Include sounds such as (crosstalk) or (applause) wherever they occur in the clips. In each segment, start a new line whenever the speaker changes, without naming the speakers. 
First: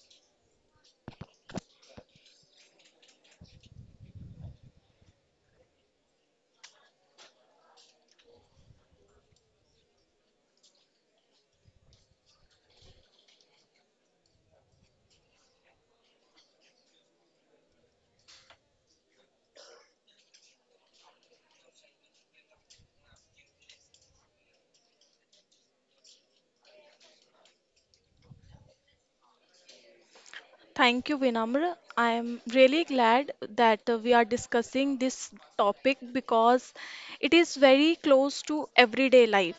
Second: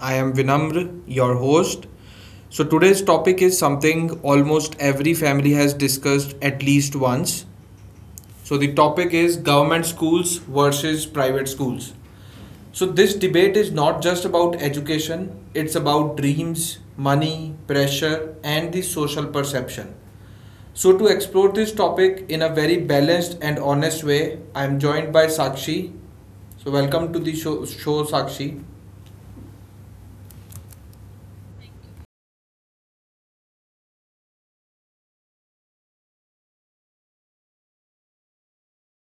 I am Vinamr, your host. So, today's topic is something almost every family has discussed at least once, so the topic is government schools versus private schools. So this debate is not just about education, it's about dreams, money, pressure and the social perception. So to explore this topic in a very balanced and honest way, I am joined by Sakshi. So welcome to the show, Sakshi.
Thank you, Vinamra. I am really glad that we are discussing this topic because it is very close to everyday life.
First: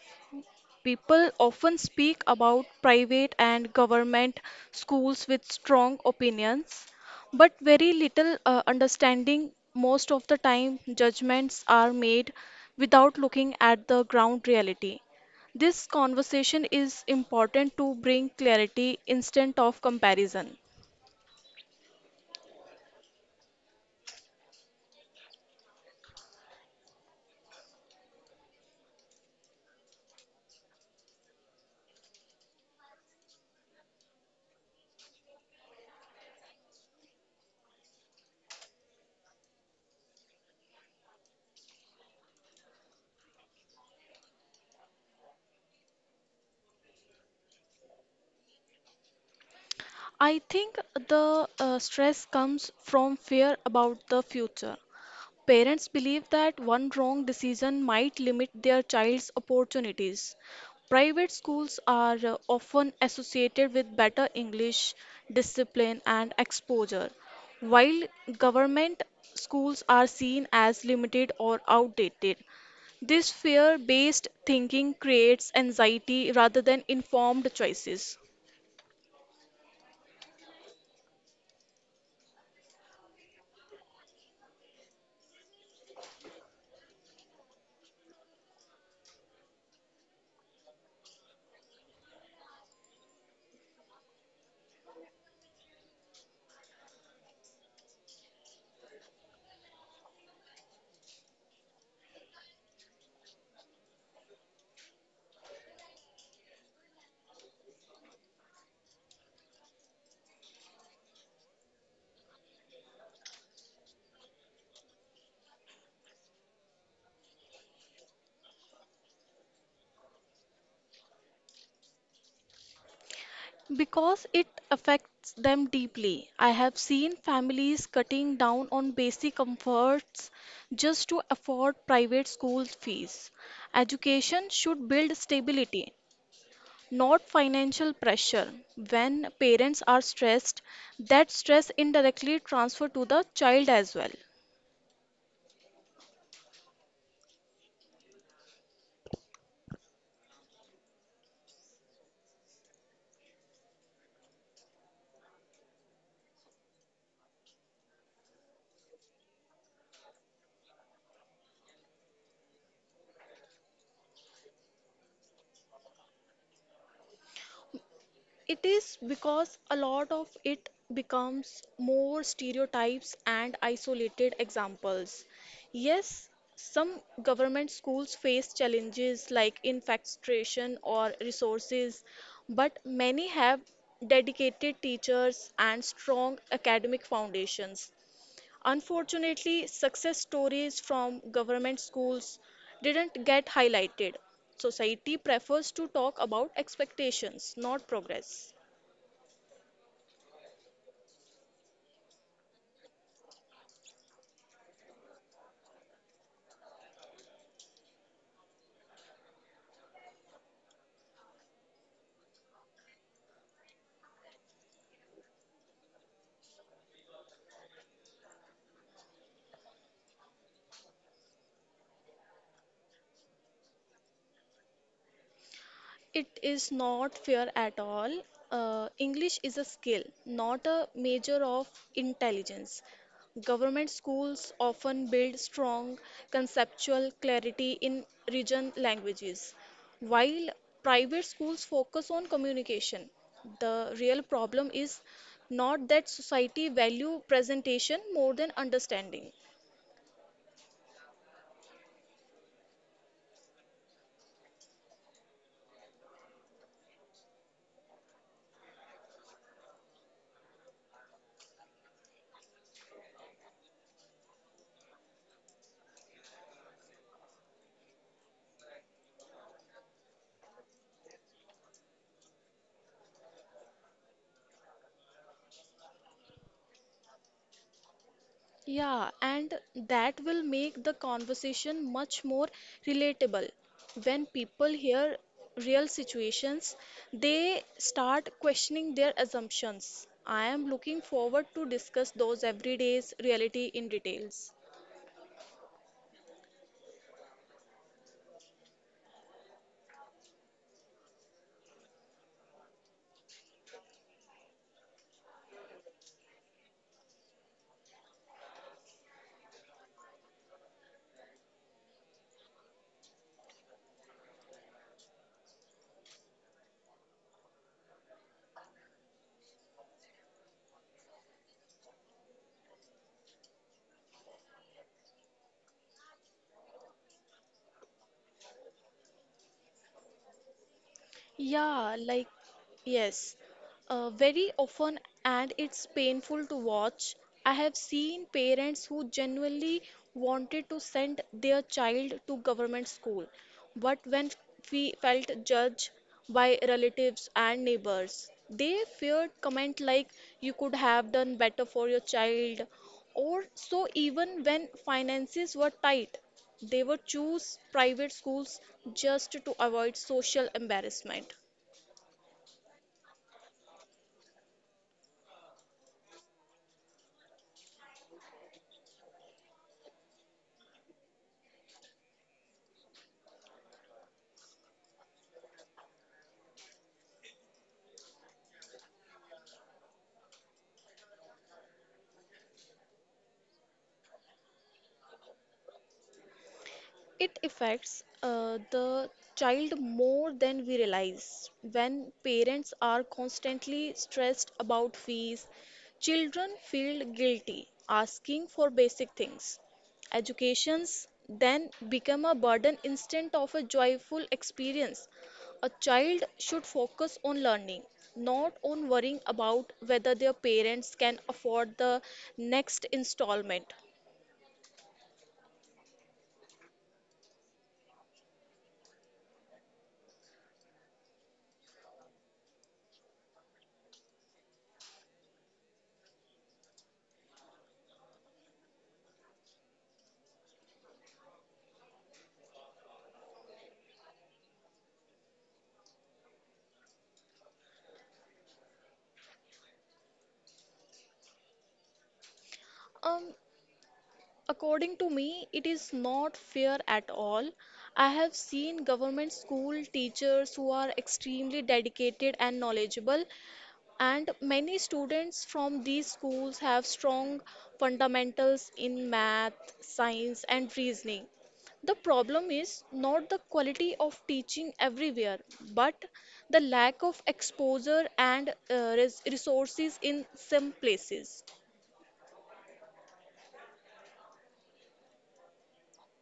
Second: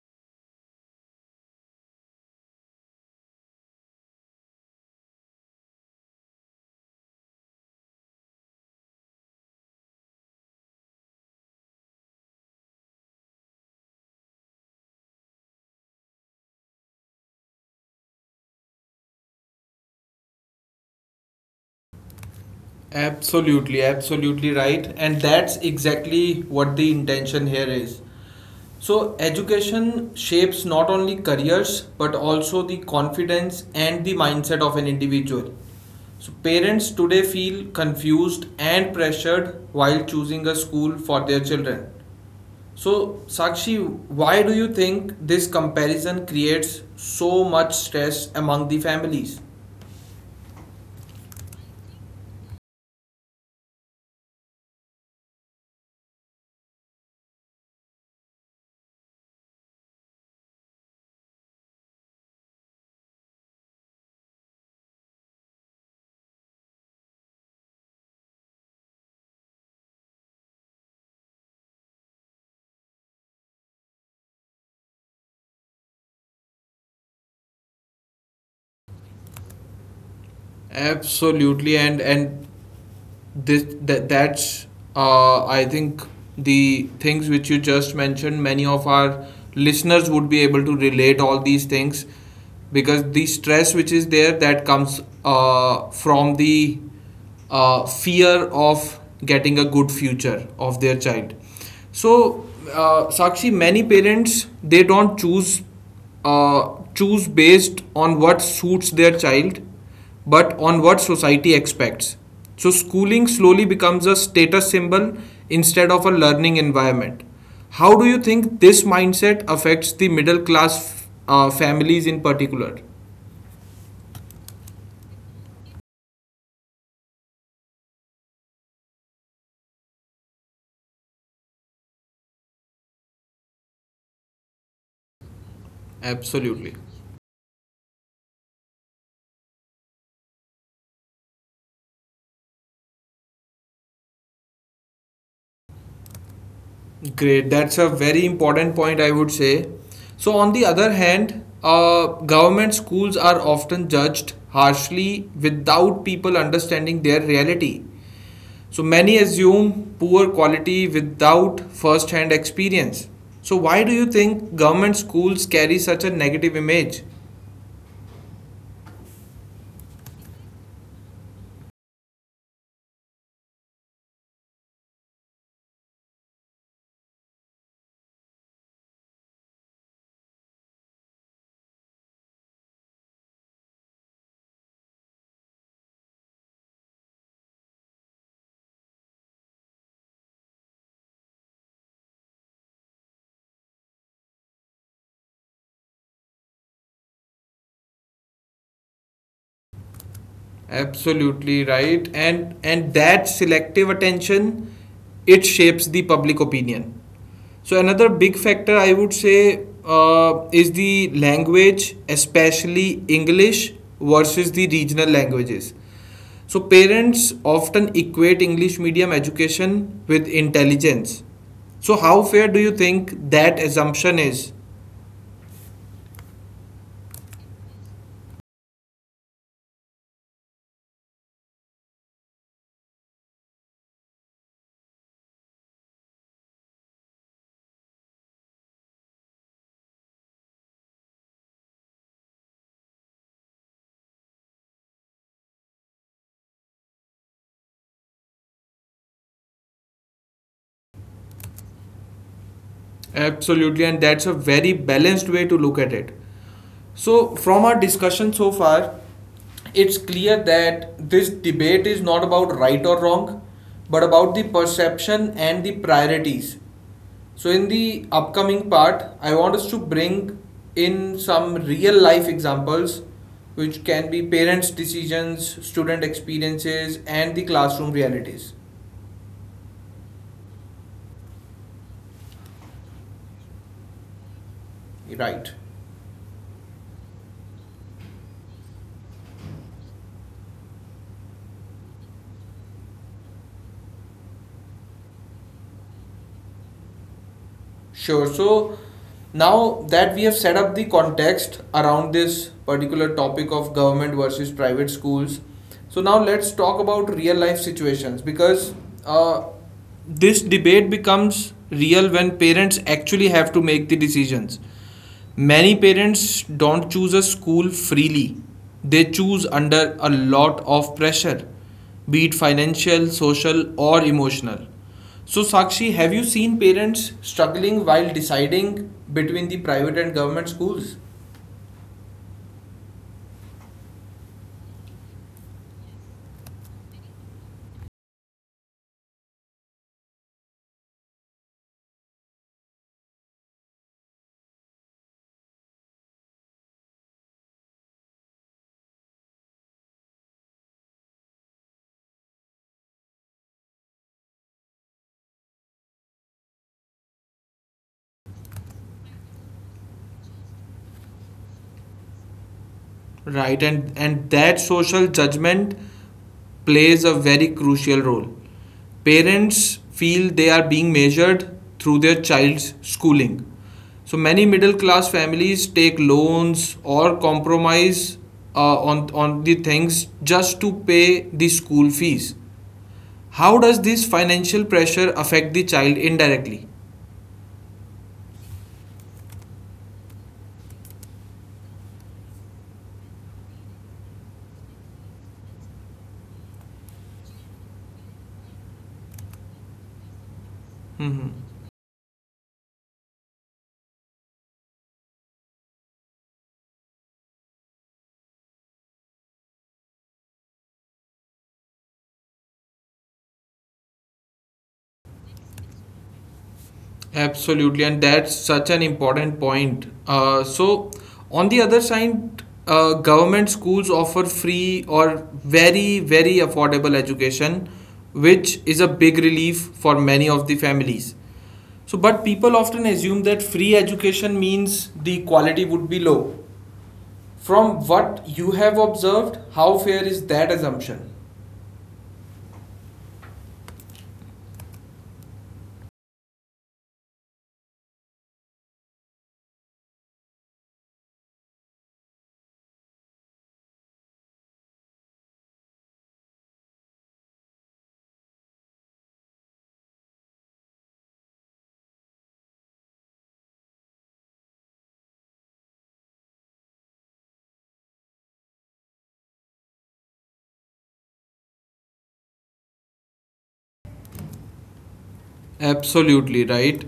People often speak about private and government schools with strong opinions, but very little understanding. Most of the time, judgments are made without looking at the ground reality. This conversation is important to bring clarity instead of comparison.
Absolutely, absolutely right. And that's exactly what the intention here is. So, education shapes not only careers but also the confidence and the mindset of an individual. So, parents today feel confused and pressured while choosing a school for their children. So, Sakshi, why do you think this comparison creates so much stress among the families?
I think the stress comes from fear about the future. Parents believe that one wrong decision might limit their child's opportunities. Private schools are often associated with better English discipline and exposure, while government schools are seen as limited or outdated. This fear based thinking creates anxiety rather than informed choices.
Absolutely, and this that that's I think the things which you just mentioned. Many of our listeners would be able to relate all these things because the stress which is there that comes from the fear of getting a good future of their child. So, Sakshi, many parents they don't choose based on what suits their child but on what society expects. So, schooling slowly becomes a status symbol instead of a learning environment. How do you think this mindset affects the middle class families in particular?
Because it affects them deeply. I have seen families cutting down on basic comforts just to afford private school fees. Education should build stability,
Absolutely.
not financial pressure. When parents are stressed, that stress indirectly transfers to the child as well.
Great. That's a very important point, I would say. So, on the other hand, government schools are often judged harshly without people understanding their reality. So many assume poor quality without first hand experience. So why do you think government schools carry such a negative image?
It is because a lot of it becomes more stereotypes and isolated examples. Yes, some government schools face challenges like infestation or resources, but many have dedicated teachers and strong academic foundations. Unfortunately, success stories from government schools didn't get highlighted. Society prefers to talk about expectations, not progress.
Absolutely right. And that selective attention, it shapes the public opinion. So another big factor I would say is the language, especially English versus the regional languages. So parents often equate English medium education with intelligence. So how fair do you think that assumption is?
It is not fair at all. English is a skill, not a measure of intelligence. Government schools often build strong conceptual clarity in region languages, while private schools focus on communication. The real problem is not that society value presentation more than understanding.
Absolutely, and that's a very balanced way to look at it. So, from our discussion so far, it's clear that this debate is not about right or wrong, but about the perception and the priorities. So, in the upcoming part, I want us to bring in some real life examples, which can be parents' decisions, student experiences, and the classroom realities.
Yeah, and that will make the conversation much more relatable. When people
Right.
hear real situations, they start questioning their assumptions. I am looking forward to discuss those everyday's reality in details.
Sure. So now that we have set up the context around this particular topic of government versus private schools, so now let's talk about real life situations because uh, this debate becomes real when parents actually have to make the decisions. Many parents don't choose a school freely. They choose under a lot of pressure, be it financial, social, or emotional. So, Sakshi, have you seen parents struggling while deciding between the private and government schools?
Yeah, like, yes, very often, and it's painful to watch. I have seen parents who genuinely wanted to send their child to government school, but when we felt judged by relatives and neighbors, they feared comment like, you could have done better for your child, or so even when finances were tight. They would choose private schools just to avoid social embarrassment.
Right, and that social judgment plays a very crucial role. Parents feel they are being measured through their child's schooling. So many middle class families take loans or compromise on the things just to pay the school fees. How does this financial pressure affect the child indirectly?
It affects the child more than we realize. When parents are constantly stressed about fees, children feel guilty asking for basic things. Educations then become a burden instead of a joyful experience. A child should focus on learning, not on worrying about whether their parents can afford the next installment.
Absolutely, and that's such an important point. So, on the other side, government schools offer free or very, very affordable education, which is a big relief for many of the families. So, but people often assume that free education means the quality would be low. From what you have observed, how fair is that assumption?
Um, According to me, it is not fair at all. I have seen government school teachers who are extremely dedicated and knowledgeable, and many students from these schools have strong fundamentals in math, science, and reasoning. The problem is not the quality of teaching everywhere, but the lack of exposure and resources in some places.
Absolutely right.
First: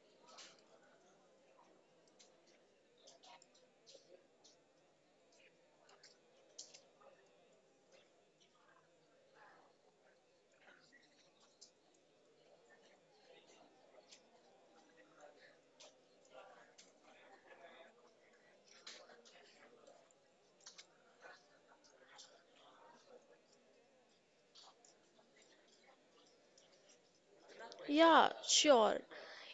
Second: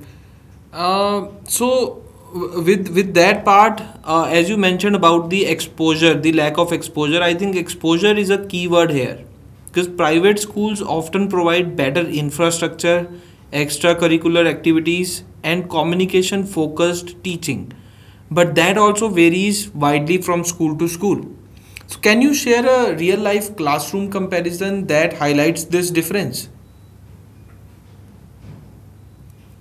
So with that part, as you mentioned about the exposure, the lack of exposure, I think exposure is a key word here because private schools often provide better infrastructure, extracurricular activities, and communication focused teaching, but that also varies widely from school to school. So, can you share a real life classroom comparison that highlights this difference?
Yeah, sure.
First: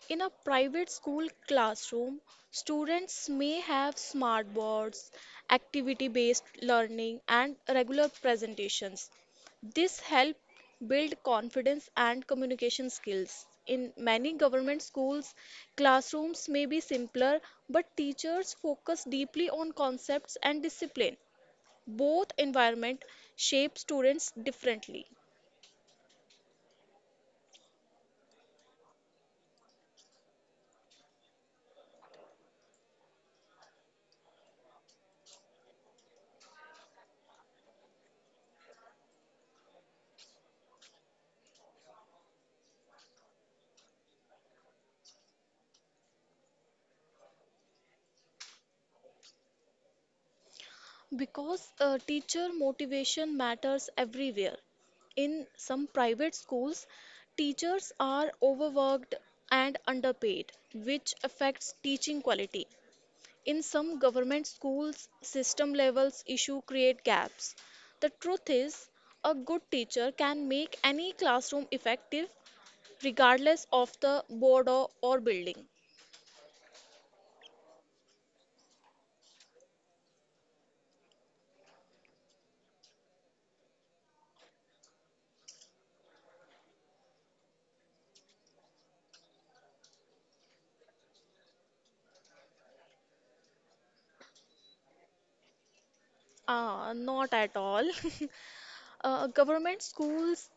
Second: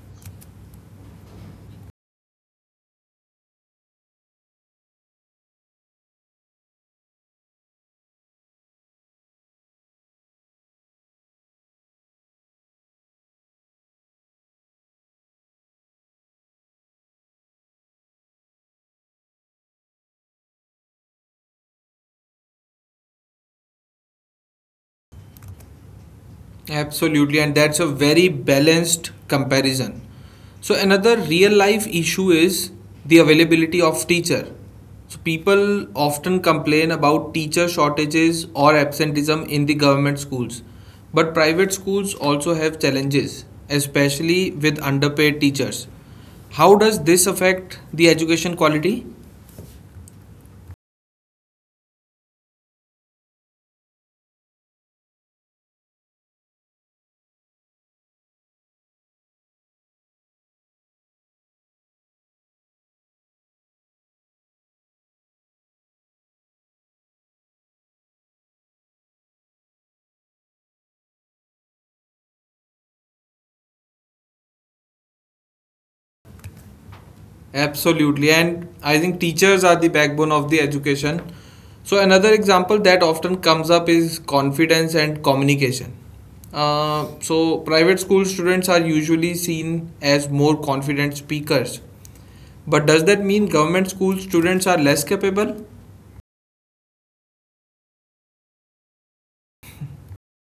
In a private school classroom, students may have smartboards, activity-based learning, and regular presentations. This help build confidence and communication skills. In many government schools, classrooms may be simpler, but teachers focus deeply on concepts and discipline. Both environment shape students differently.
Absolutely, and that's a very balanced comparison. So another real life issue is the availability of teacher. So people often complain about teacher shortages or absenteeism in the government schools. But private schools also have challenges, especially with underpaid teachers. How does this affect the education quality?
Because teacher motivation matters everywhere. In some private schools, teachers are overworked and underpaid, which affects teaching quality. In some government schools, system levels issue create gaps. The truth is, a good teacher can make any classroom effective regardless of the board or building.
Absolutely. And I think teachers are the backbone of the education. So, another example that often comes up is confidence and communication. So, private school students are usually seen as more confident speakers. But does that mean government school students are less capable?
Ah, not at all. (laughs) Government schools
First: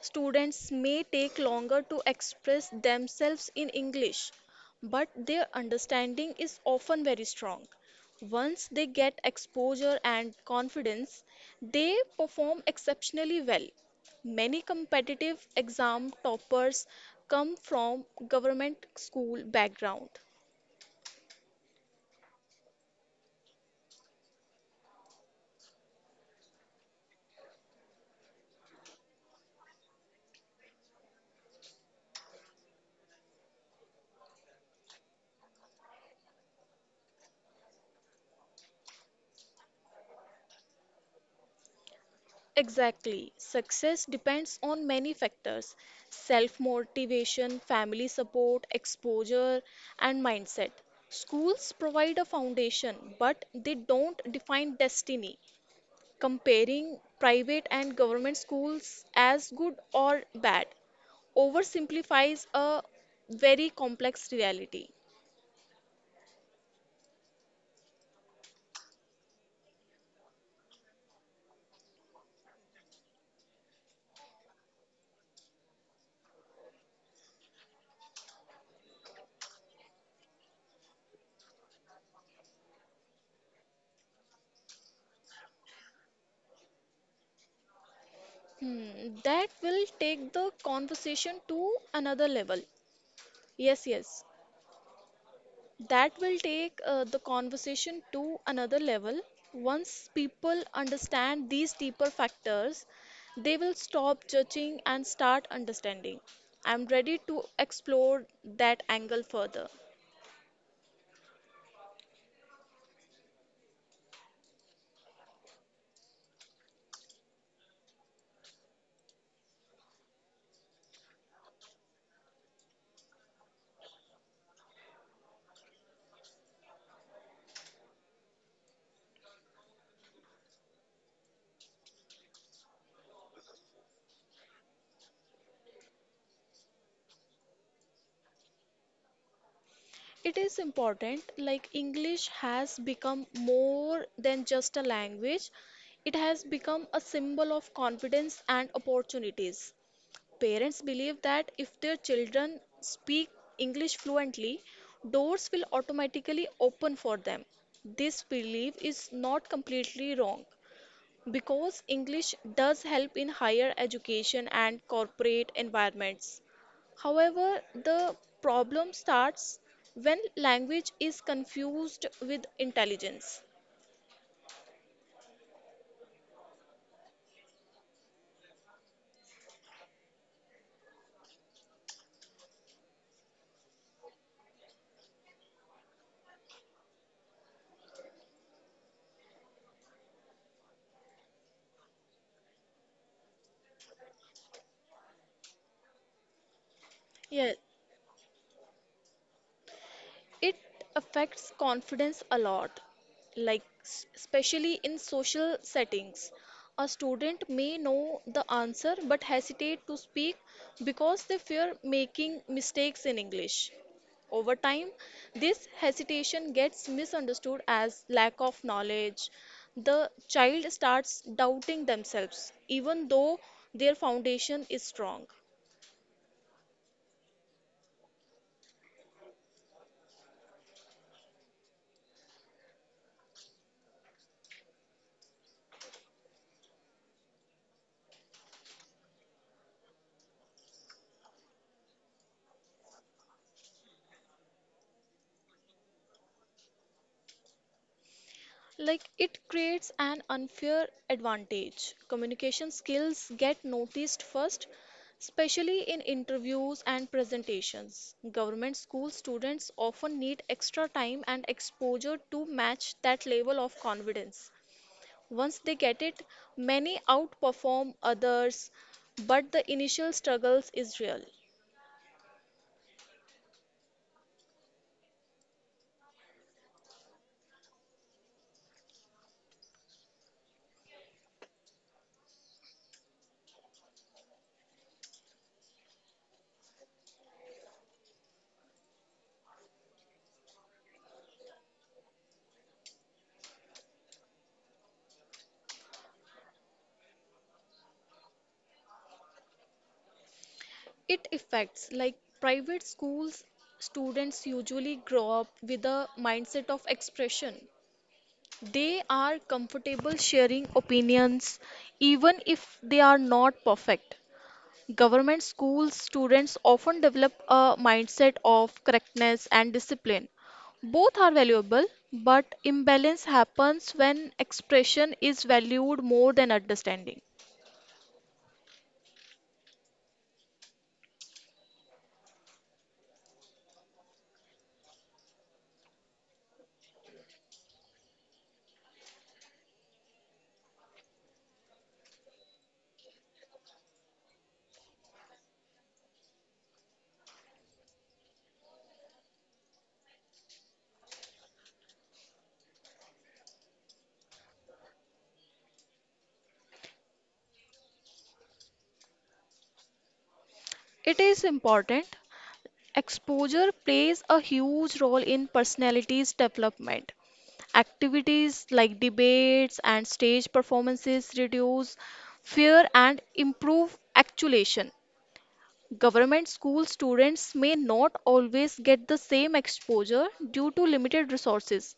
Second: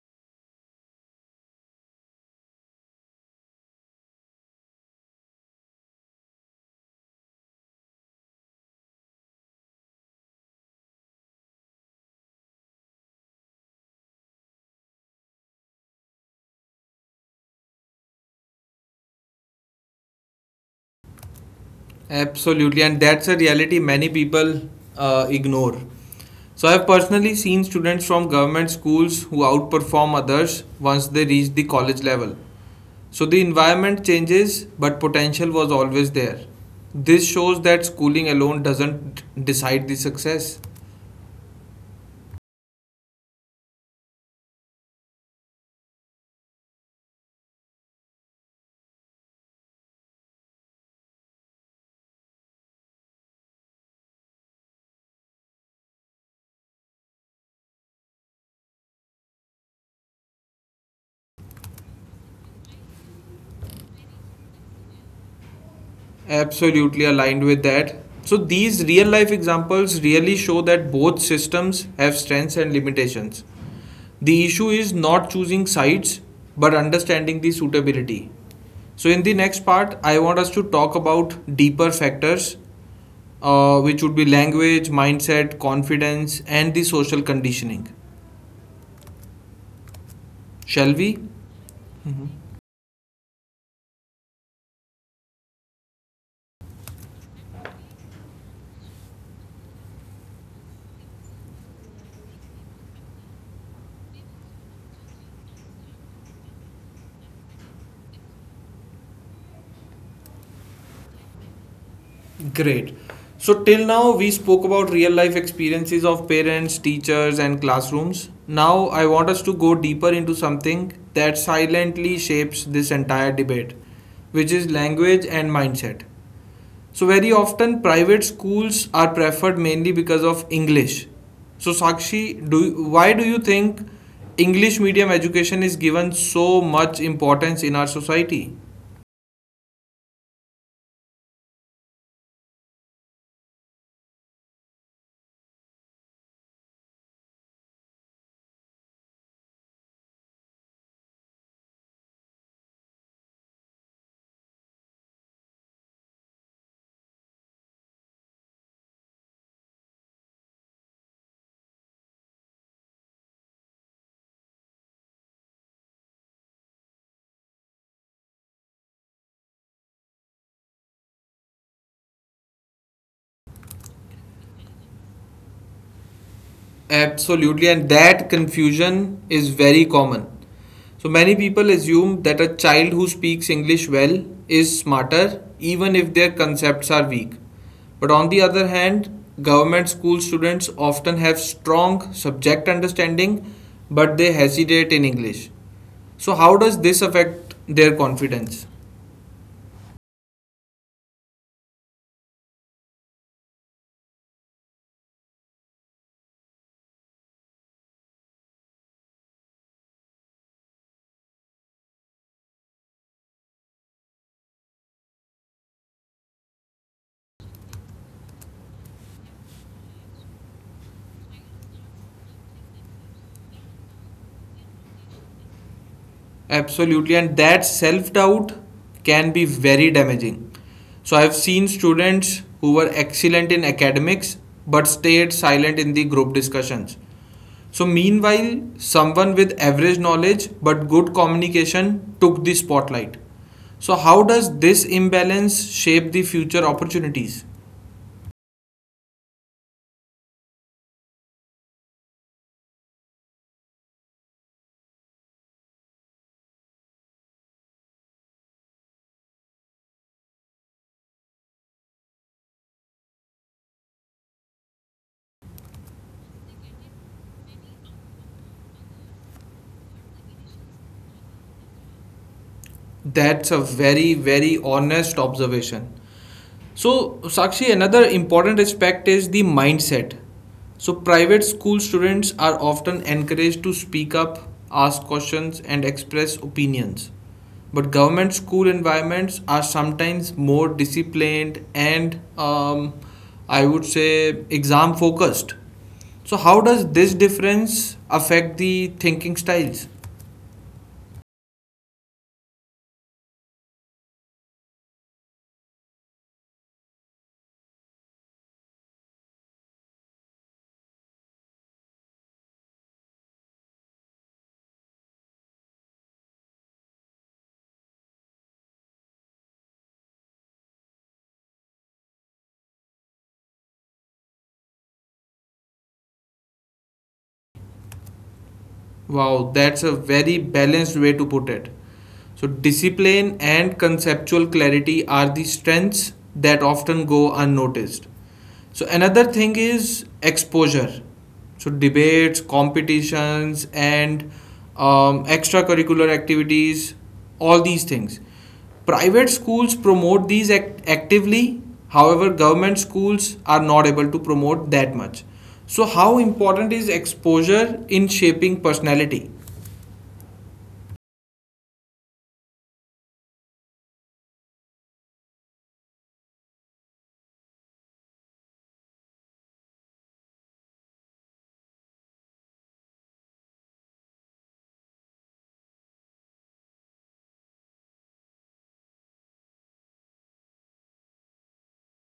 students may take longer to express themselves in English, but their understanding is often very strong. Once they get exposure and confidence, they perform exceptionally well. Many competitive exam toppers come from government school background.
Absolutely. And that's a reality many people ignore. So, I have personally seen students from government schools who outperform others once they reach the college level. So the environment changes, but potential was always there. This shows that schooling alone doesn't decide the success.
Exactly. Success depends on many factors self motivation, family support, exposure, and mindset. Schools provide a foundation, but they don't define destiny. Comparing private and government schools as good or bad oversimplifies a very complex reality.
Absolutely aligned with that. So these real life examples really show that both systems have strengths and limitations. The issue is not choosing sides but understanding the suitability. So in the next part, I want us to talk about deeper factors which would be language, mindset, confidence, and the social conditioning.
Hmm, that will take the
Shall we?
conversation to another level. Yes, yes. That will take the conversation to another level. Once people understand these deeper factors, they will stop judging and start understanding. I'm ready to explore that angle further.
Great. So, till now, we spoke about real life experiences of parents, teachers, and classrooms. Now, I want us to go deeper into something that silently shapes this entire debate, which is language and mindset. So, very often, private schools are preferred mainly because of English. So, Sakshi, why do you think English medium education is given so much importance in our society?
It is important, like English has become more than just a language, it has become a symbol of confidence and opportunities. Parents believe that if their children speak English fluently, doors will automatically open for them. This belief is not completely wrong because English does help in higher education and corporate environments. However, the problem starts when language is confused with intelligence.
Absolutely, and that confusion is very common. So many people assume that a child who speaks English well is smarter, even if their concepts are weak. But on the other hand, government school students often have strong subject understanding, but they hesitate in English. So, how does this affect
Yes,
their confidence?
it affects confidence a lot, like especially in social settings. A student may know the answer but hesitate to speak because they fear making mistakes in English. Over time, this hesitation gets misunderstood as lack of knowledge. The child starts doubting themselves, even though their foundation is strong.
Absolutely, and that self doubt can be very damaging. So, I've seen students who were excellent in academics but stayed silent in the group discussions. So, meanwhile, someone with average knowledge but good communication took the spotlight. So, how does this imbalance shape the future opportunities?
Like it creates an unfair advantage. Communication skills get noticed first, especially in interviews and presentations. Government school students often need extra time and exposure to match that level of confidence. Once they get it, many outperform others, but the initial struggles is real.
That's a very, very honest observation. So, Sakshi, another important aspect is the mindset. So, private school students are often encouraged to speak up, ask questions, and express opinions. But government school environments are sometimes more disciplined and, I would say exam focused. So, how does this difference affect the thinking styles?
It affects like private schools students usually grow up with a mindset of expression. They are comfortable sharing opinions even if they are not perfect. Government school students often develop a mindset of correctness and discipline. Both are valuable, but imbalance happens when expression is valued more than understanding.
Wow, that's a very balanced way to put it. So, discipline and conceptual clarity are the strengths that often go unnoticed. So, another thing is exposure. So, debates, competitions, and extracurricular activities, all these things. Private schools promote these actively. However, government schools are not able to promote that much. So, how important is exposure in shaping personality?
It is important. Exposure plays a huge role in personality's development. Activities like debates and stage performances reduce fear and improve actuation. Government school students may not always get the same exposure due to limited resources,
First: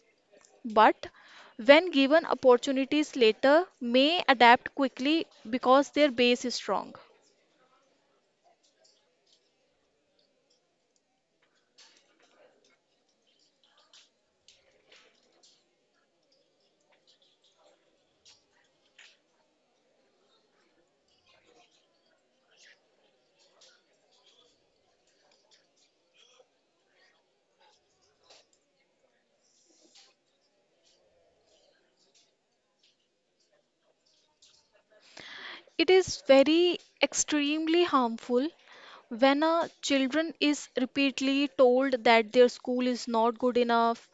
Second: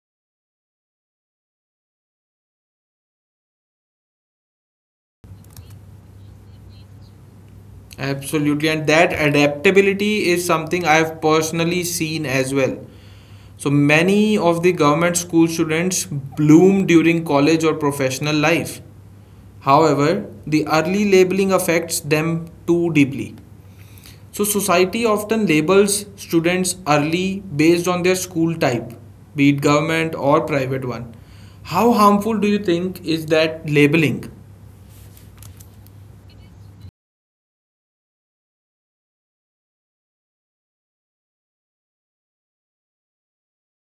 but when given opportunities later, may adapt quickly because their base is strong.
Absolutely, and that adaptability is something I have personally seen as well. So, many of the government school students bloom during college or professional life. However, the early labeling affects them too deeply. So, society often labels students early based on their school type, be it government or private one. How harmful do you think is that labeling?
It is very extremely harmful when a children is repeatedly told that their school is not good enough.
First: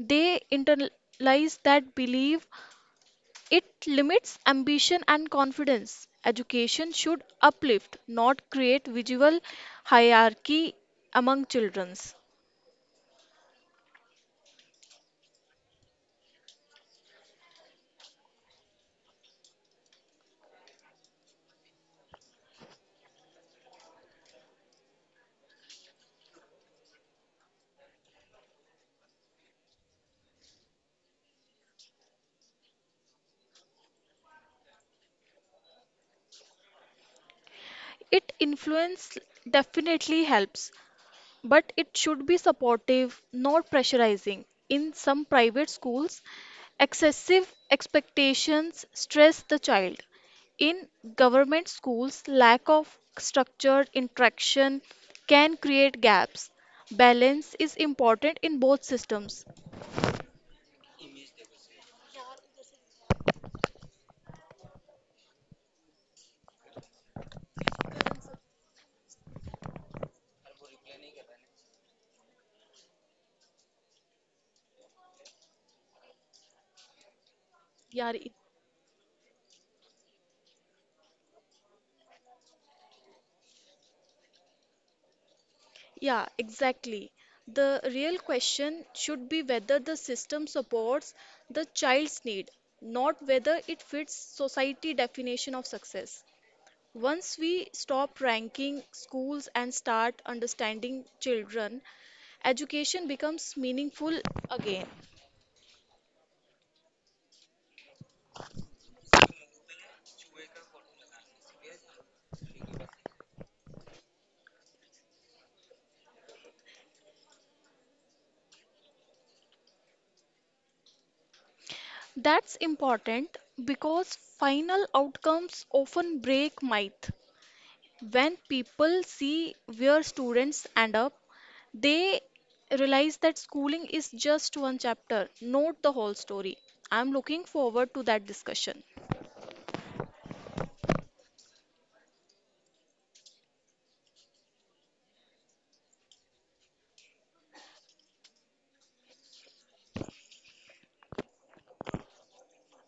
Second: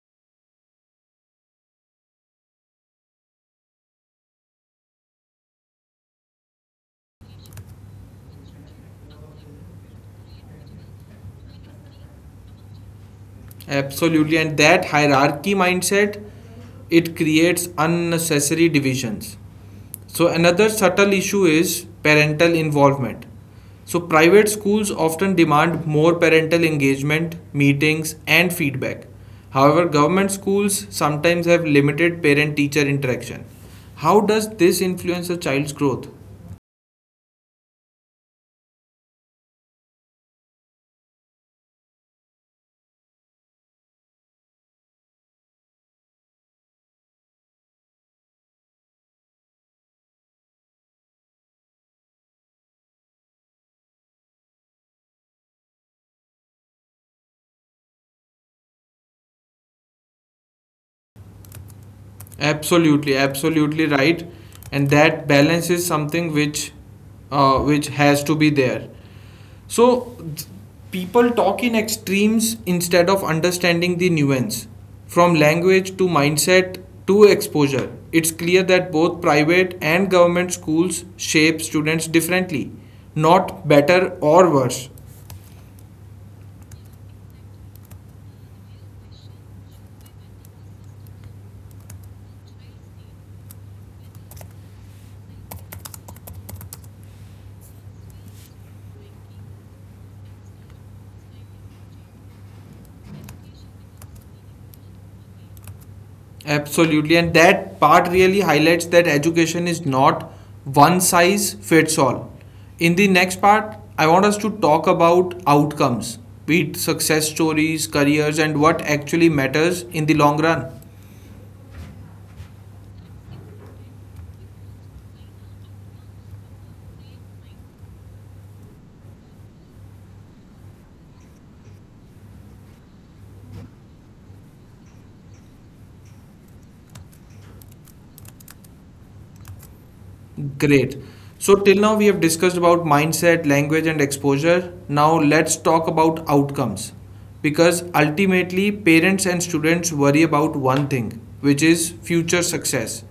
They internalize that belief. It limits ambition and confidence. Education should uplift, not create visual hierarchy among childrens.
Absolutely, and that hierarchy mindset, it creates unnecessary divisions. So, another subtle issue is parental involvement. So, private schools often demand more parental engagement, meetings, and feedback. However, government schools sometimes have limited parent teacher interaction. How does this influence a child's growth?
It influence definitely helps, but it should be supportive, not pressurizing. In some private schools, excessive expectations stress the child. In government schools, lack of structured interaction can create gaps. Balance is important in both systems.
Absolutely, absolutely right. And that balance is something which has to be there. So th- People talk in extremes instead of understanding the nuance. From language to mindset to exposure,
Yeah,
it's
it-
clear that both private and government schools shape students differently, not better or worse.
yeah, exactly. The real question should be whether the system supports the child's need, not whether it fits society definition of success. Once we stop ranking schools and start understanding children, education becomes meaningful again.
Absolutely, and that part really highlights that education is not one size fits all. In the next part, I want us to talk about outcomes, be it success stories, careers, and what actually matters in the long run.
That's important because final outcomes often break myth. When people see where students end up, they realize that schooling is just one chapter, not the whole story. I'm looking forward to that discussion.
Great. So, till now we have discussed about mindset, language, and exposure. Now, let's talk about outcomes. Because ultimately, parents and students worry about one thing, which is future success.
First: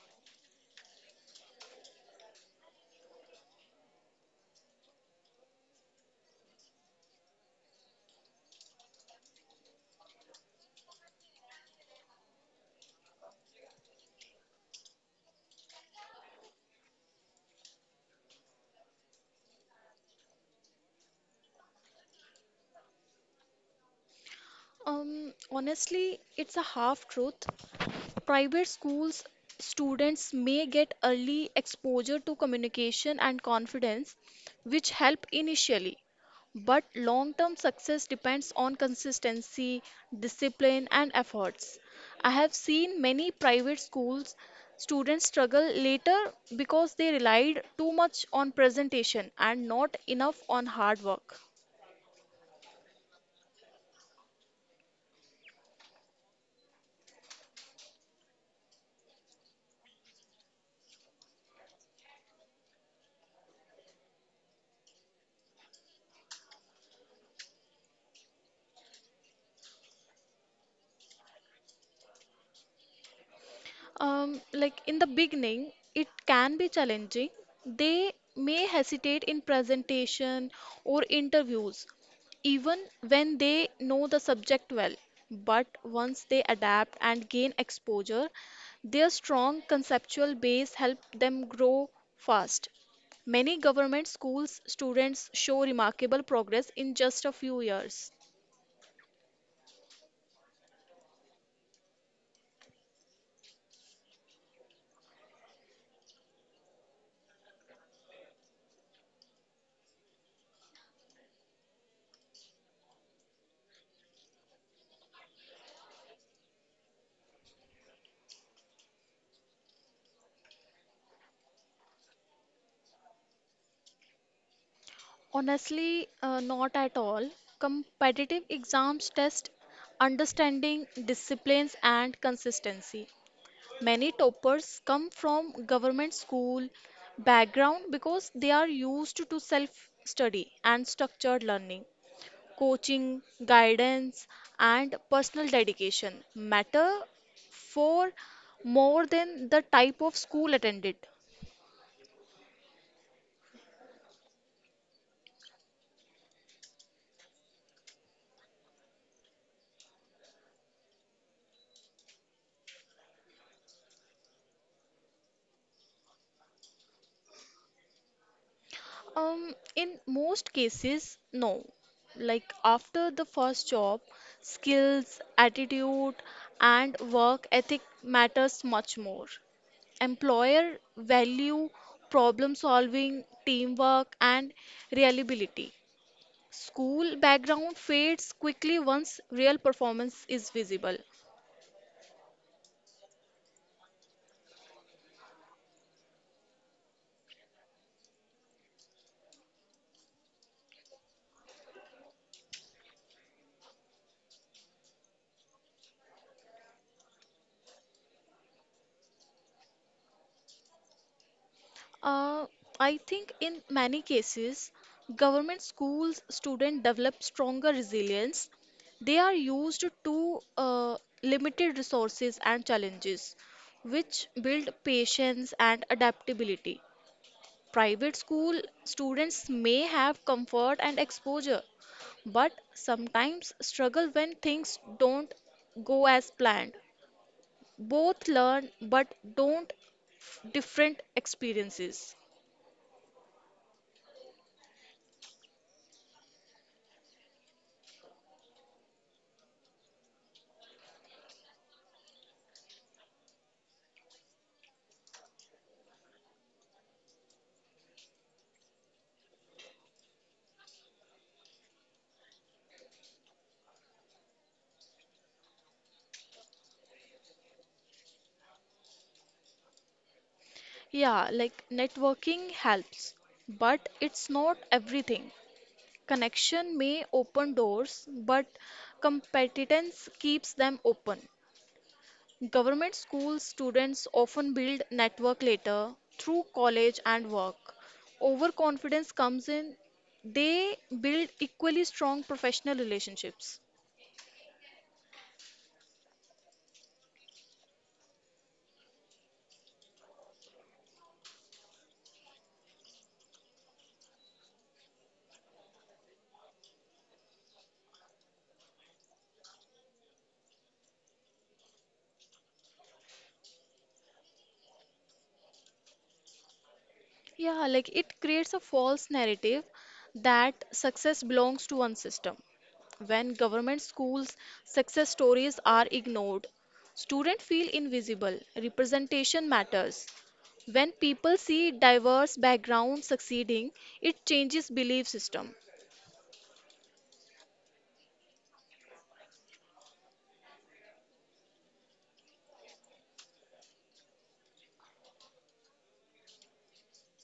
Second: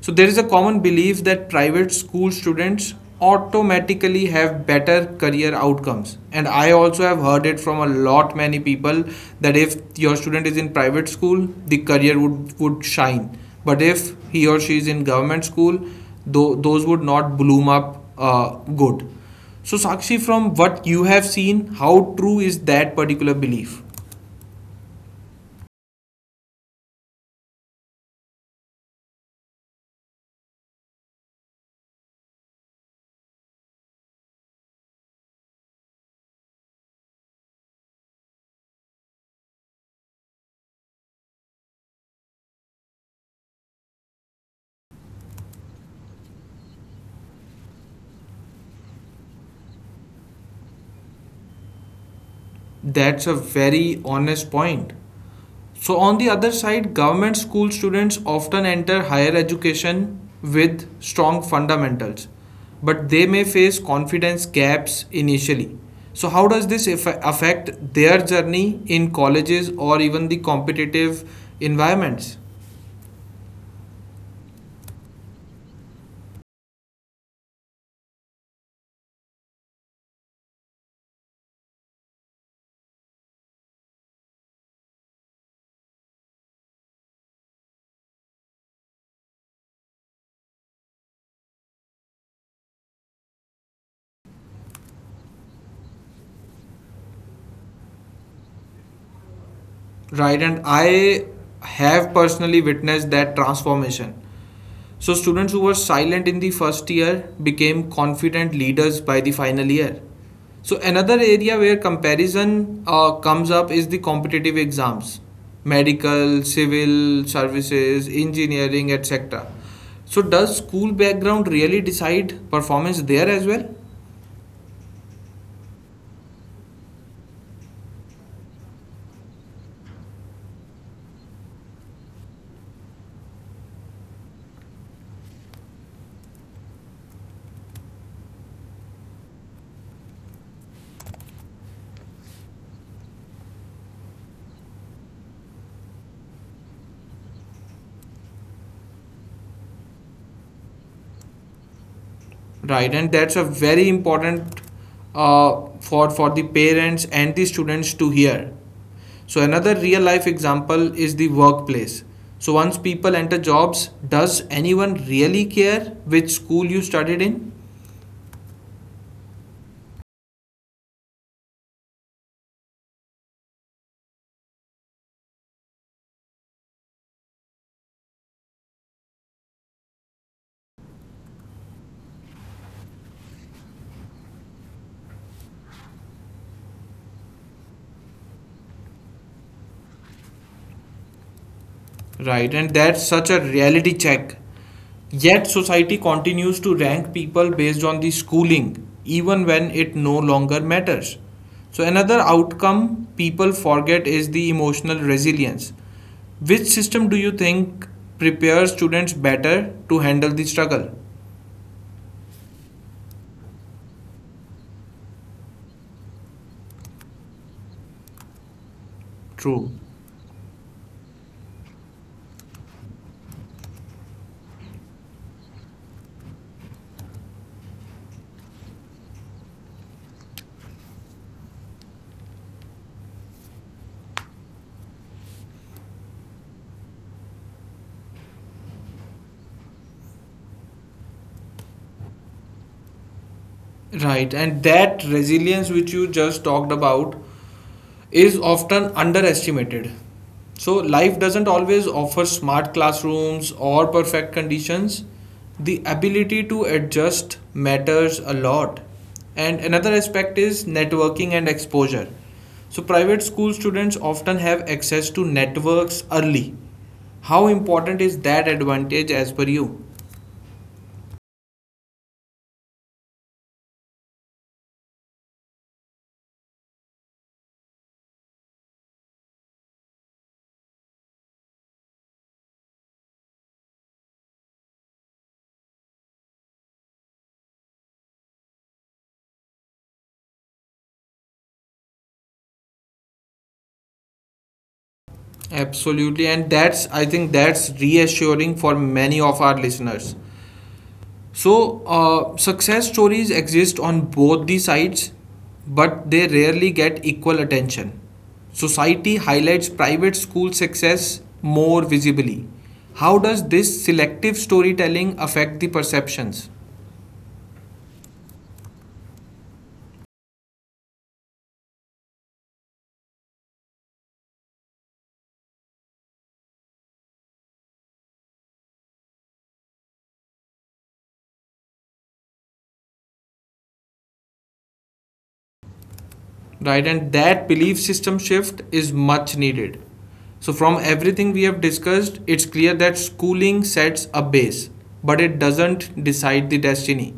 So, there is a common belief that private school students automatically have better career outcomes, and I also have heard it from a lot many people that if your student is in private school the career would shine, but if he or she is in government school, though those would not bloom up good. So, Sakshi, from what you have seen, how true is that particular belief?
Honestly, it's a half truth. Private schools students may get early exposure to communication and confidence, which help initially. But long term success depends on consistency, discipline, and efforts. I have seen many private schools students struggle later because they relied too much on presentation and not enough on hard work.
That's a very honest point. So, on the other side, government school students often enter higher education with strong fundamentals, but they may face confidence gaps initially. So, how does this affect their journey in colleges or even the competitive environments?
Like in the beginning, it can be challenging. They may hesitate in presentation or interviews, even when they know the subject well. But once they adapt and gain exposure, their strong conceptual base help them grow fast. Many government schools students show remarkable progress in just a few years.
Right, and I have personally witnessed that transformation. So, students who were silent in the first year became confident leaders by the final year. So, another area where comparison comes up is the competitive exams, medical, civil services, engineering, etc. So, does school background really decide performance there as well?
Honestly, not at all. Competitive exams test understanding, disciplines, and consistency. Many toppers come from government school background because they are used to self-study and structured learning. Coaching, guidance, and personal dedication matter for more than the type of school attended.
Right, and that's a very important for the parents and the students to hear. So another real life example is the workplace. So once people enter jobs, does anyone really care which school you studied in?
In most cases, no. Like after the first job, skills, attitude, and work ethic matters much more. Employer value problem solving, teamwork, and reliability. School background fades quickly once real performance is visible.
Right, and that's such a reality check. Yet society continues to rank people based on the schooling, even when it no longer matters. So, another outcome people forget is the emotional resilience. Which system do you think prepares students better to handle the struggle?
Uh, I think in many cases, government schools students develop stronger resilience. They are used
True.
to limited resources and challenges, which build patience and adaptability. Private school students may have comfort and exposure, but sometimes struggle when things don't go as planned. Both learn but don't different experiences.
Right. And that resilience which you just talked about is often underestimated. So, life doesn't always offer smart classrooms or perfect conditions. The ability to adjust matters a lot. And another aspect is networking and exposure. So, private school students often have access to networks early. How important is that advantage as per you?
Yeah, like networking helps, but it's not everything. Connection may open doors, but competence keeps them open. Government school students often build network later through college and work. Overconfidence comes in, they build equally strong professional relationships.
Absolutely, and that's I think that's reassuring for many of our listeners. So, success stories exist on both the sides, but they rarely get equal attention. Society highlights private school success more visibly. How does this selective storytelling affect the perceptions?
Yeah, like it creates a false narrative that success belongs to one system. When government schools' success stories are ignored, students feel invisible. Representation matters. When people see diverse backgrounds succeeding, it changes belief system.
Right, and that belief system shift is much needed. So from everything we have discussed, it's clear that schooling sets a base, but it doesn't decide the destiny.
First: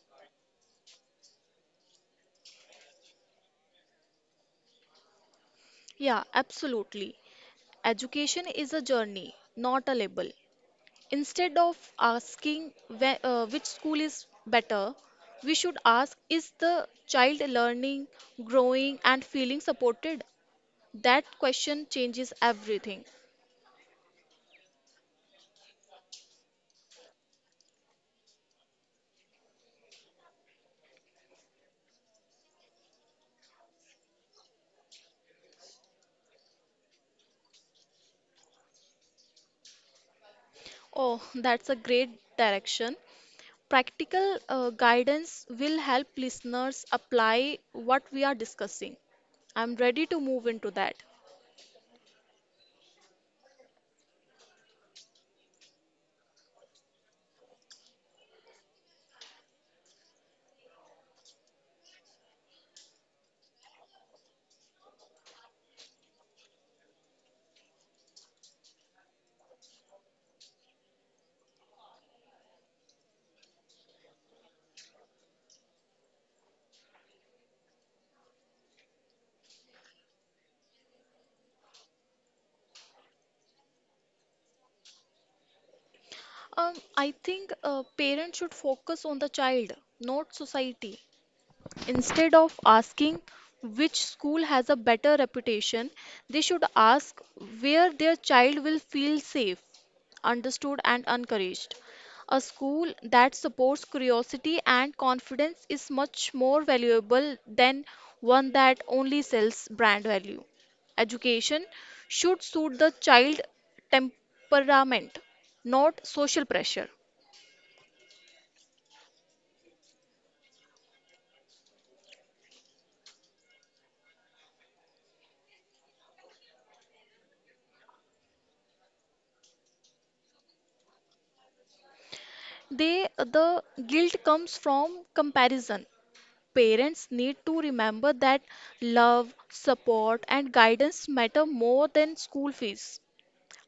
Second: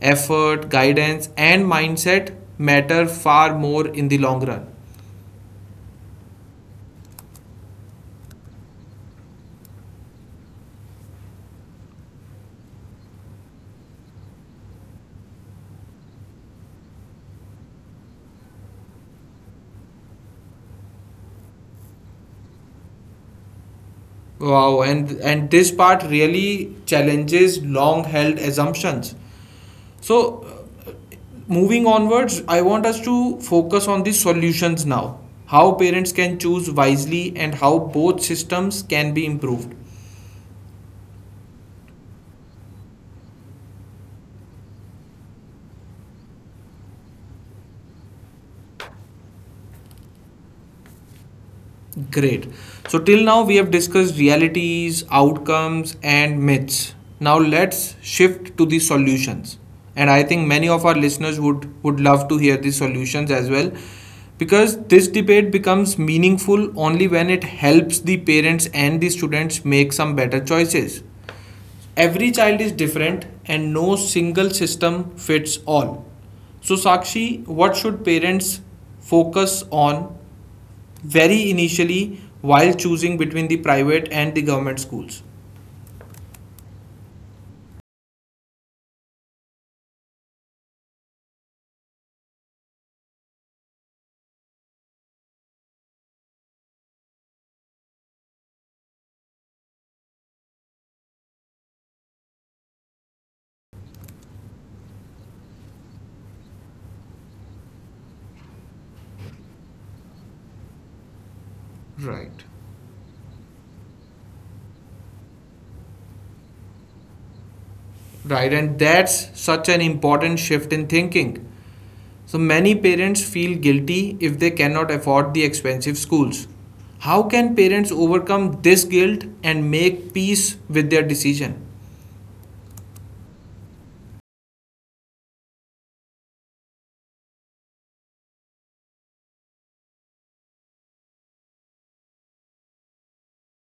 Effort, guidance and mindset matter far more in the long run.
Yeah, absolutely. Education is a journey, not a label. Instead of asking which school is better, we should ask is the child learning, growing, and feeling supported? That question changes everything.
Wow, and this part really challenges long held assumptions. So, uh, moving onwards, I want us to focus on the solutions now. How parents can choose wisely and how both systems can be improved.
Oh, (laughs) that's a great direction. Practical guidance will help listeners apply what we are discussing. I'm ready to move into that.
Great. So, till now, we have discussed realities, outcomes, and myths. Now, let's shift to the solutions. And I think many of our listeners would, love to hear the solutions as well, because this debate becomes meaningful only when it helps the parents and the students make some better choices. Every child is different and no single system fits all. So, Sakshi, what should parents focus on very initially while choosing between the private and the government schools?
I think parents should focus on the child, not society. Instead of asking which school has a better reputation, they should ask where their child will feel safe, understood, and encouraged. A school that supports curiosity and confidence is much more valuable than one that only sells brand value. Education should
Right.
suit the child temperament, not social pressure.
Right, and that's such an important shift in thinking. So, many parents feel guilty if they cannot afford the expensive schools. How can parents overcome this guilt and make peace with their decision?
They the guilt comes from comparison parents need to remember that love, support, and guidance matter more than school fees.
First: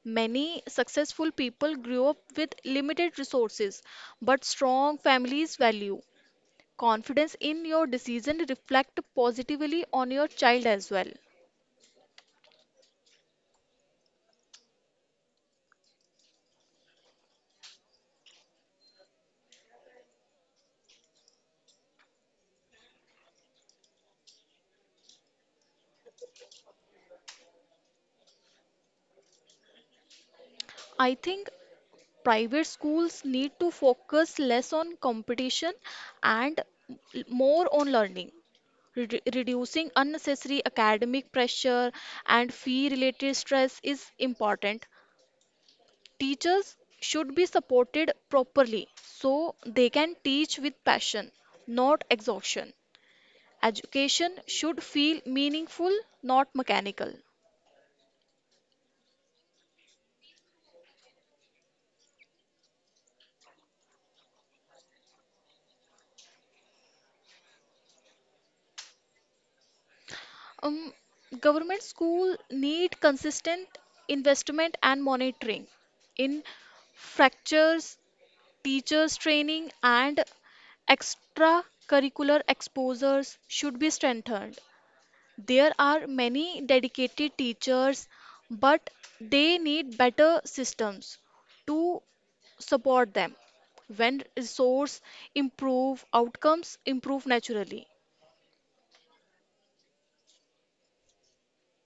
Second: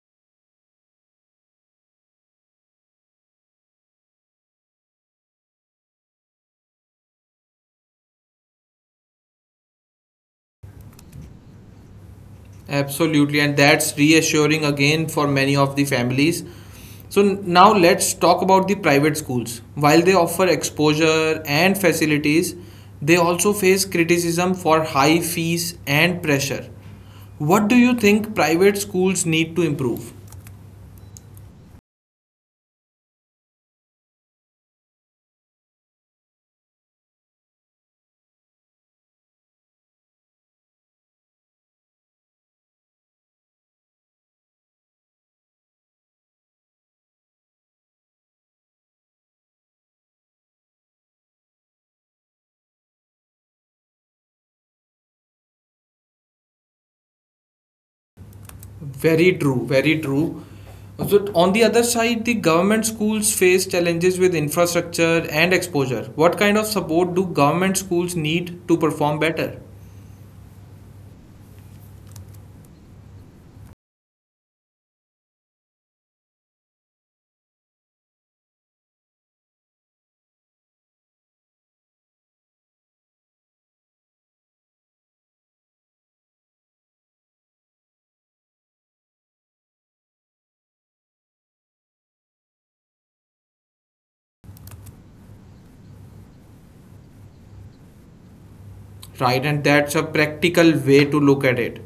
Many successful people grew up with limited resources, but strong families value. Confidence in your decision reflect positively on your child as well.
Absolutely, and that's reassuring again for many of the families. So now let's talk about the private schools. While they offer exposure and facilities, they also face criticism for high fees and pressure. What do you think private schools need to improve?
I think private schools need to focus less on competition and more on learning. Reducing unnecessary academic pressure and fee related stress is important. Teachers should be supported properly so they can teach with passion, not exhaustion. Education should feel meaningful, not mechanical.
Very true, very true. So on the other side, the government schools face challenges with infrastructure and exposure. What kind of support do government schools need to perform better?
Um, government school need consistent investment and monitoring in fractures, teachers training and extracurricular exposures should be strengthened. There are many dedicated teachers, but they need better systems to support them. When resource improve, outcomes improve naturally.
Right, and that's a practical way to look at it.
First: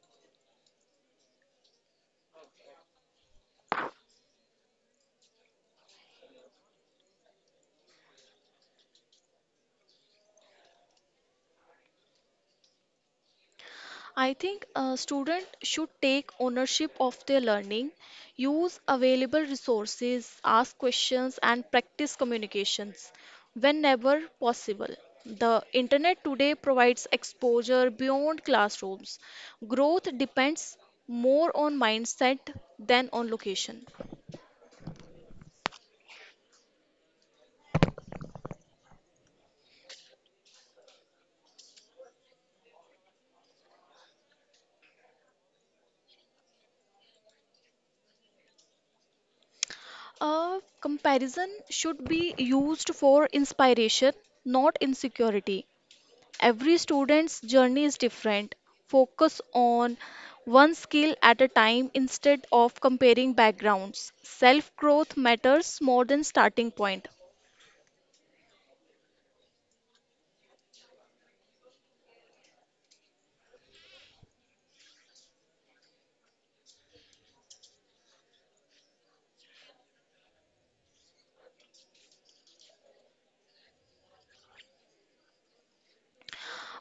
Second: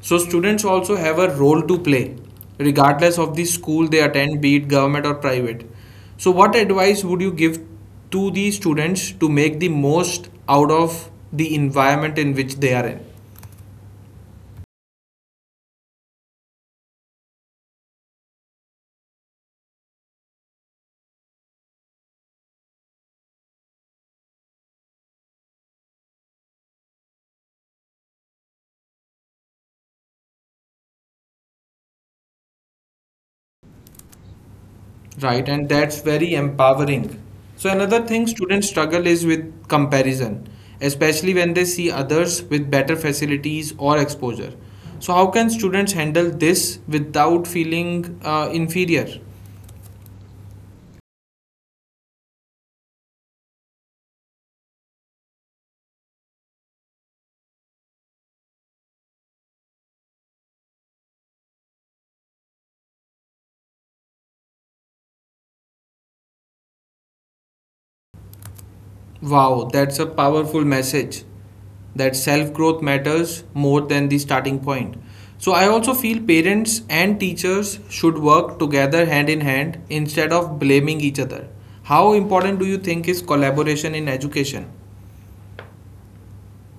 So students also have a role to play, regardless of the school they attend, be it government or private. So what advice would you give to the students to make the most out of the environment in which they are in?
I think a student should take ownership of their learning, use available resources, ask questions, and practice communications whenever possible. The internet today provides exposure beyond classrooms. Growth depends more on mindset than on location.
Right, and that's very empowering. So, another thing students struggle is with comparison, especially when they see others with better facilities or exposure. So, how can students handle this without feeling inferior?
A comparison should be used for inspiration, not insecurity. Every student's journey is different. Focus on one skill at a time instead of comparing backgrounds. Self growth matters more than starting point.
Wow, that's a powerful message, that self growth matters more than the starting point. So, I also feel parents and teachers should work together hand in hand instead of blaming each other. How important do you think is collaboration in education?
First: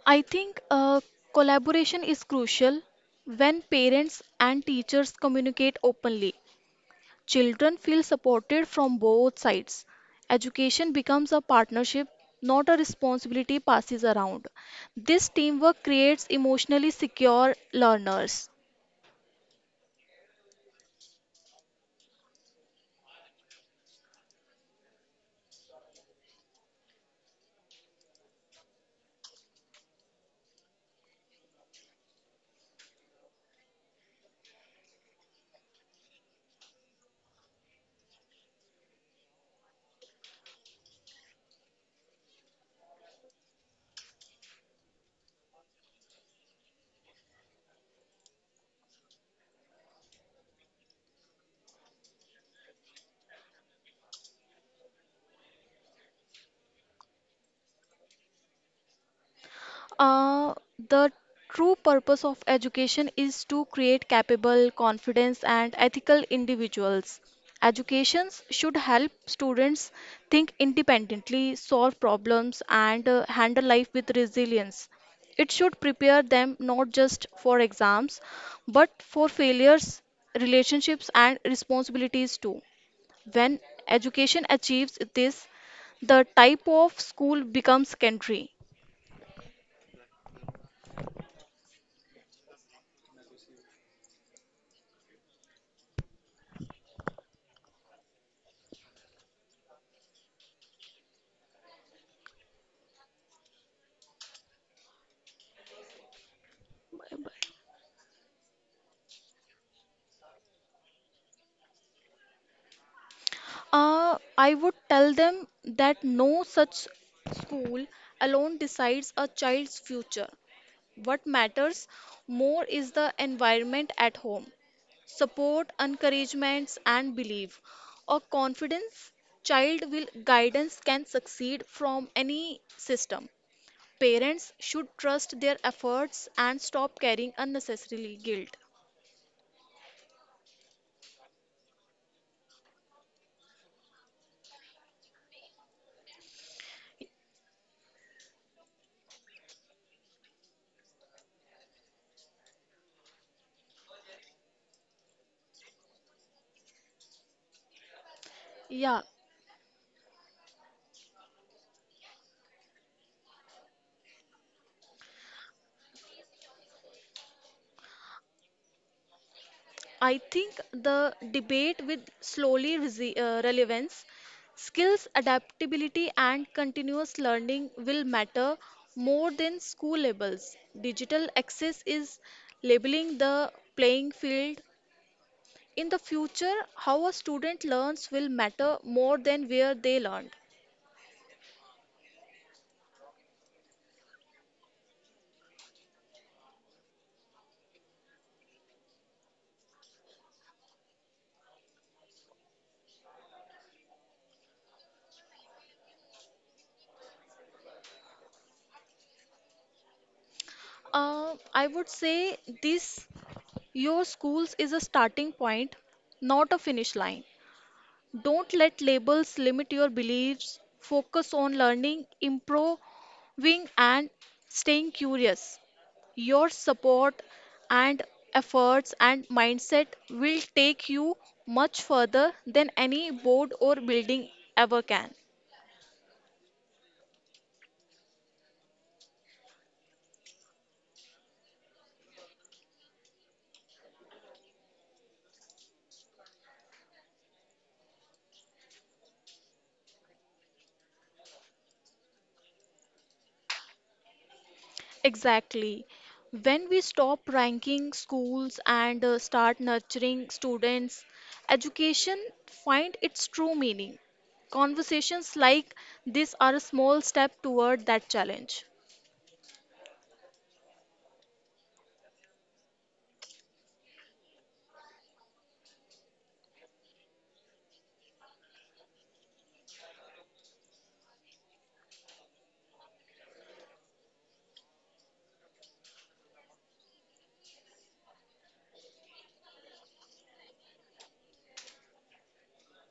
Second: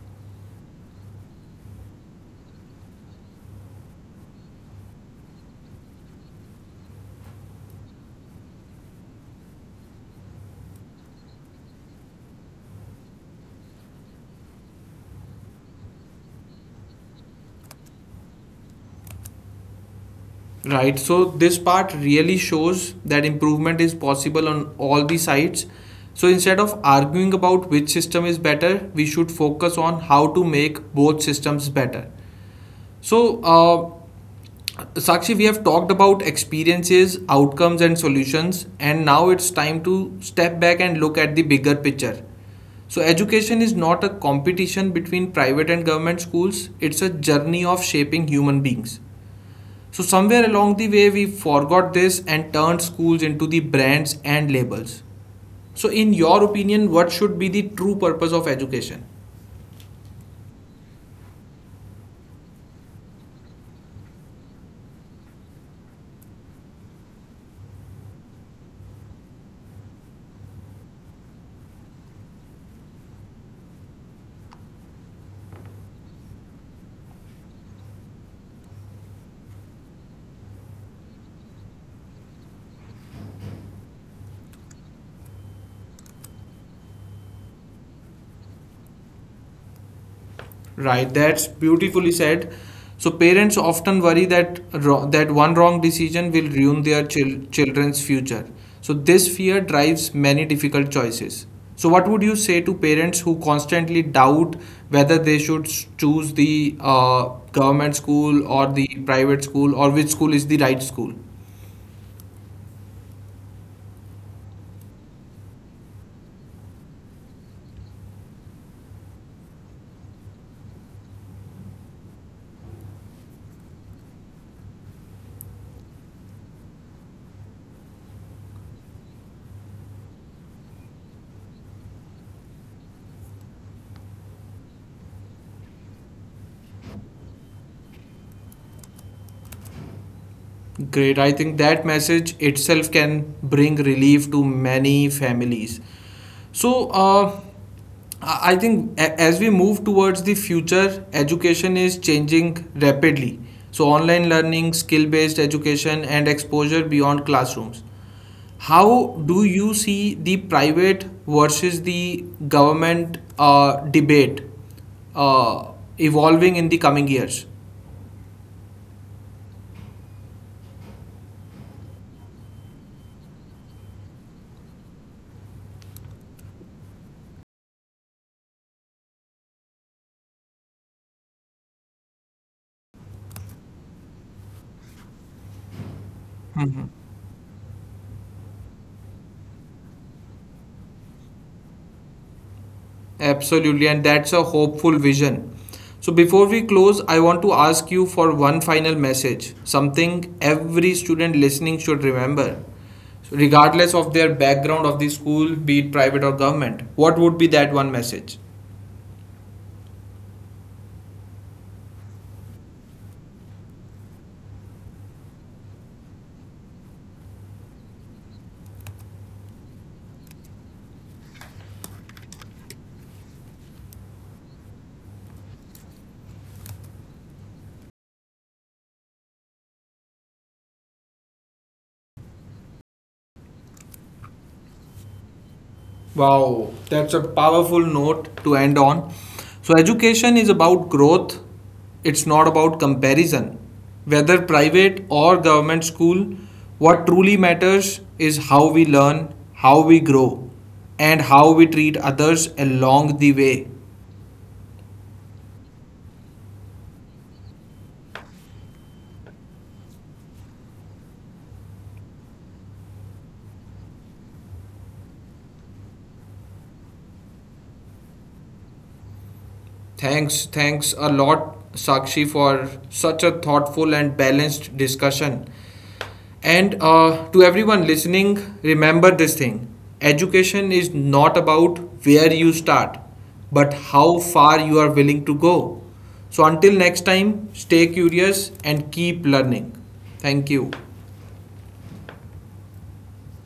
I think collaboration is crucial when parents and teachers communicate openly. Children feel supported from both sides. Education becomes a partnership, not a responsibility passes around. This teamwork creates emotionally secure learners.
Right, so this part really shows that improvement is possible on all the sides. So, instead of arguing about which system is better, we should focus on how to make both systems better. So, Sakshi, we have talked about experiences, outcomes, and solutions, and now it's time to step back and look at the bigger picture. So, education is not a competition between private and government schools, it's a journey of shaping human beings. So, somewhere along the way, we forgot this and turned schools into the brands and labels. So, in your opinion, what should be the true purpose of education?
Uh, the true purpose of education is to create capable, confident, and ethical individuals. Educations should help students think independently, solve problems, and handle life with resilience. It should prepare them not just for exams, but for failures, relationships, and responsibilities too. When education achieves this, the type of school becomes secondary.
Right, that's beautifully said. So parents often worry that that one wrong decision will ruin their children's future. So this fear drives many difficult choices. So what would you say to parents who constantly doubt whether they should choose the government school or the private school, or which school is the right school?
I would tell them that no such school alone decides a child's future. What matters more is the environment at home. Support, encouragements, and belief or confidence child will guidance can succeed from any system. Parents should trust their efforts and stop carrying unnecessarily guilt.
Great. I think that message itself can bring relief to many families. So, I think as we move towards the future, education is changing rapidly. So, online learning, skill based education, and exposure beyond classrooms. How
Yeah,
do you see the private versus the government debate uh, evolving in the coming years?
I think the debate with relevance, skills adaptability and continuous learning will matter more than school labels. Digital access is labeling the playing field. In the future, how a student learns will matter more than where they learned.
Absolutely, and that's a hopeful vision. So, before we close, I want to ask you for one final message, something every student listening should remember, regardless of their background of the school, be it private or government. What would be that one message?
I would say this your schools is a starting point, not a finish line. Don't let labels limit your beliefs. Focus on learning, improving, and staying curious. Your support and efforts and mindset will take you much further than any board or building ever can.
Wow, that's a powerful note to end on. So, education is about growth, it's not about comparison. Whether private or government school, what truly matters is how we learn, how we grow, and how we treat others along the way.
Exactly. When we stop ranking schools and start nurturing students, education find its true meaning. Conversations like this are a small step toward that challenge.
Thanks, thanks a lot, Sakshi, for such a thoughtful and balanced discussion. And to everyone listening, remember this thing: education is not about where you start, but how far you are willing to go. So, until next time, stay curious and keep learning. Thank you.